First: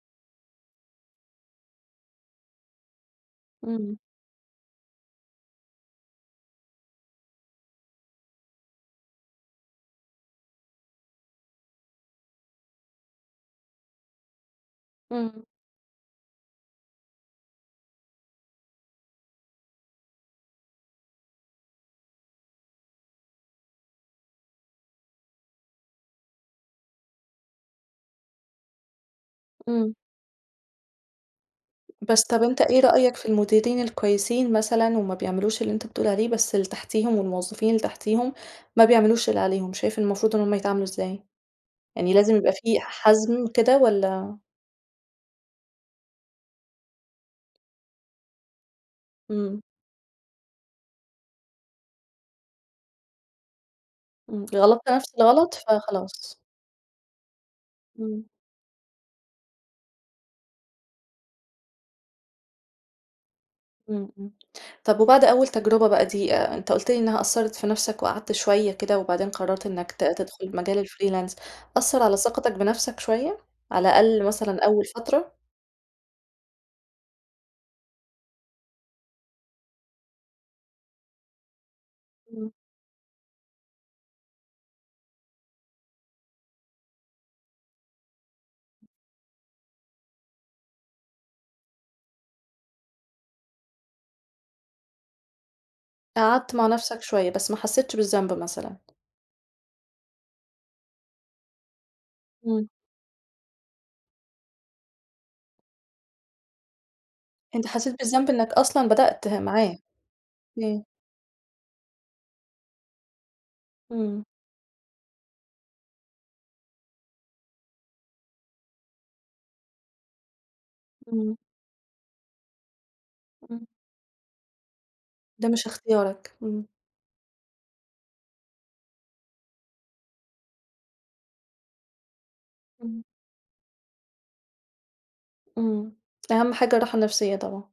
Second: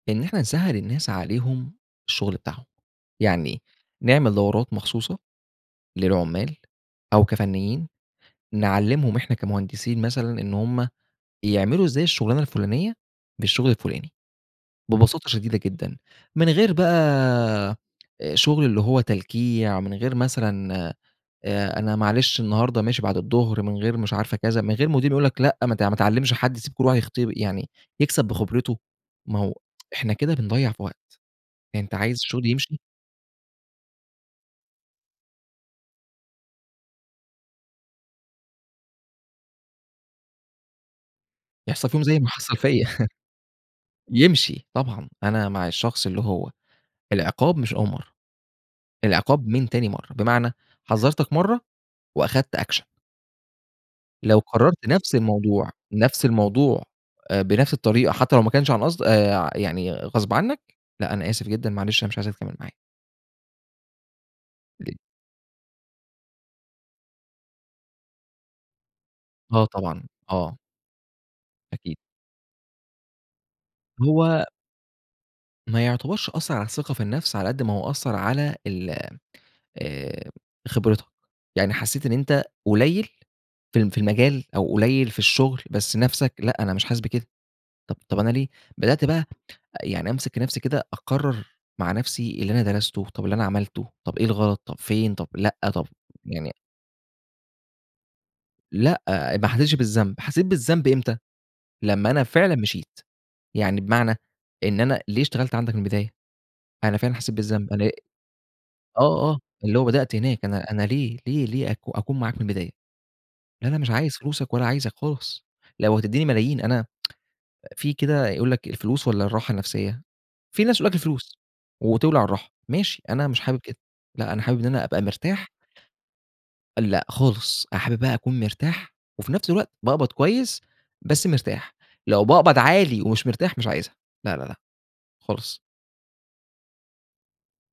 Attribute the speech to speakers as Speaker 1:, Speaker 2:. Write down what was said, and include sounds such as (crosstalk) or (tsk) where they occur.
Speaker 1: إن إحنا نسهّل الناس عليهم الشغل بتاعهم، يعني
Speaker 2: إمم.
Speaker 1: نعمل دورات مخصوصة للعُمّال أو كفنيين نعلّمهم إحنا كمهندسين مثلًا إن هُم يعملوا إزاي الشُغلانة الفُلانية بالشغل الفُلاني، ببساطة
Speaker 2: إمم.
Speaker 1: شديدة جدًا، من غير بقى آآ، شُغل اللي هو تلكيع من غير مثلًا آآ، أنا معلش النهارده ماشي بعد الضُّهر من غير مش عارفة كذا، من غير مدير يقول لك لأ، ما ت ما تعلّمش حد، سيب كل واحد يخت يعني يكسَب بخِبرته، ما هو
Speaker 2: إمم.
Speaker 1: (tsk) إحنا كده بنضيّع في وقت، أنت عايز
Speaker 2: بس، طَب
Speaker 1: الشغل
Speaker 2: أنت
Speaker 1: يمشي؟
Speaker 2: إيه رأيك في المديرين الكويسين مثلًا، وما بيعملوش اللي أنت بتقول عليه بس اللي تحتيهم، والموظفين اللي تحتيهم ما بيعملوش اللي عليهم، شايف إن المفروض إن هُم يتعاملوا إزاي؟
Speaker 1: يحصَل فيهم
Speaker 2: يعني
Speaker 1: زي ما
Speaker 2: لازم يبقى
Speaker 1: حصَل فيَّ
Speaker 2: في حَزم كده
Speaker 1: (laughs)
Speaker 2: والّا؟
Speaker 1: يمشي طبعًا، أنا مع الشخص اللي هو العقاب مش أول مرَّة، العقاب
Speaker 2: إمم.
Speaker 1: من تاني مرَّة، بمعنى، حذّرتك مرَّة وأخدْت أكشن. لو
Speaker 2: إمم،
Speaker 1: كرّرت
Speaker 2: غلطت نفس
Speaker 1: نفْس
Speaker 2: الغلط
Speaker 1: الموضوع، نفْس
Speaker 2: فخلاص.
Speaker 1: الموضوع آآ، بنفْس الطريقة
Speaker 2: إمم.
Speaker 1: حتى لو ما كانش عن قصد آآ، ع يعني غصْب عنّك لأ، أنا آسف جدًا، معلش، أنا مش عايزك تكمّل معايا.
Speaker 2: إمم، إمم،
Speaker 1: ليه؟
Speaker 2: طَب وبعد أول تجربة بقى دي آآ، أنت قُلت لي إنها أثّرت في نفْسك وقعَدت شوية كده وبعدين قررت
Speaker 1: آه
Speaker 2: إنّك
Speaker 1: طبعًا.
Speaker 2: ت تدخل
Speaker 1: آه.
Speaker 2: مجال الfreelance
Speaker 1: أكيد.
Speaker 2: أثّر على ثقتك بنفْسك شوية على الأقل
Speaker 1: هو
Speaker 2: مثلًا أول فترة؟
Speaker 1: ما يُعتبرش أثّر على الثقة في النفس على قد ما هو أثّر على ال آآ خبرتك، يعني حسّيت إن أنت
Speaker 2: إمم.
Speaker 1: قليّل في الم في المجال أو قليّل في الشغل بس نفْسك لأ، أنا مش حاسس بكده، طب طب أنا ليه بدأت بقى أ يعني أمسك نفْسي كده، أكرّر مع نفسي اللي أنا درَسته، طَب اللي أنا عملته، طَب إيه الغلط، طَب فين، طَب لأ، طَب يعني
Speaker 2: قعَدت مع نفْسك شوية، بس ما حسّيتش بالذنب مثلًا؟
Speaker 1: لأ، أ ما حسّتش بالذنب، حسّيت بالذنب إمتى، لمّا أنا فعلًا
Speaker 2: إمم.
Speaker 1: مشيت، يعني بمعنى، إن أنا ليه اشتغلت عَندك من البداية، أنا فعلًا حسّيت
Speaker 2: أنت
Speaker 1: بالذنب، أنا
Speaker 2: حسّيت بالذنب إنك أصلًا بدأت
Speaker 1: آه، آه،
Speaker 2: ه معاه.
Speaker 1: اللي هو بدأت هناك أنا أنا
Speaker 2: إمم.
Speaker 1: ليه ليه ليه أكو أكون معاك من البداية؟ أنا مش عايز
Speaker 2: إمم.
Speaker 1: فلوسك ولا عايزك خالص لو هتدّيني ملايين، أنا (tsk) في كده يقول لك الفلوس والّا الراحة النفسية، في ناس يقول لك
Speaker 2: إمم.
Speaker 1: الفلوس وتولَع الراحة، ماشي أنا مش حابب
Speaker 2: إمم.
Speaker 1: كده لأ أنا حابب إن أنا أبقى مرتاح
Speaker 2: ده مش إختيارك. امم.
Speaker 1: أ لأ خالص أنا حابب بقى اكون مرتاح وفي نفس الوقت باقبض كويس بس مرتاح، لو باقبض عالي
Speaker 2: إمم.
Speaker 1: ومش مرتاح مش عايزها. لأ، لأ، لأ، خالص.
Speaker 2: امم، أهَم حاجة الراحة النفسيّة طبعًا.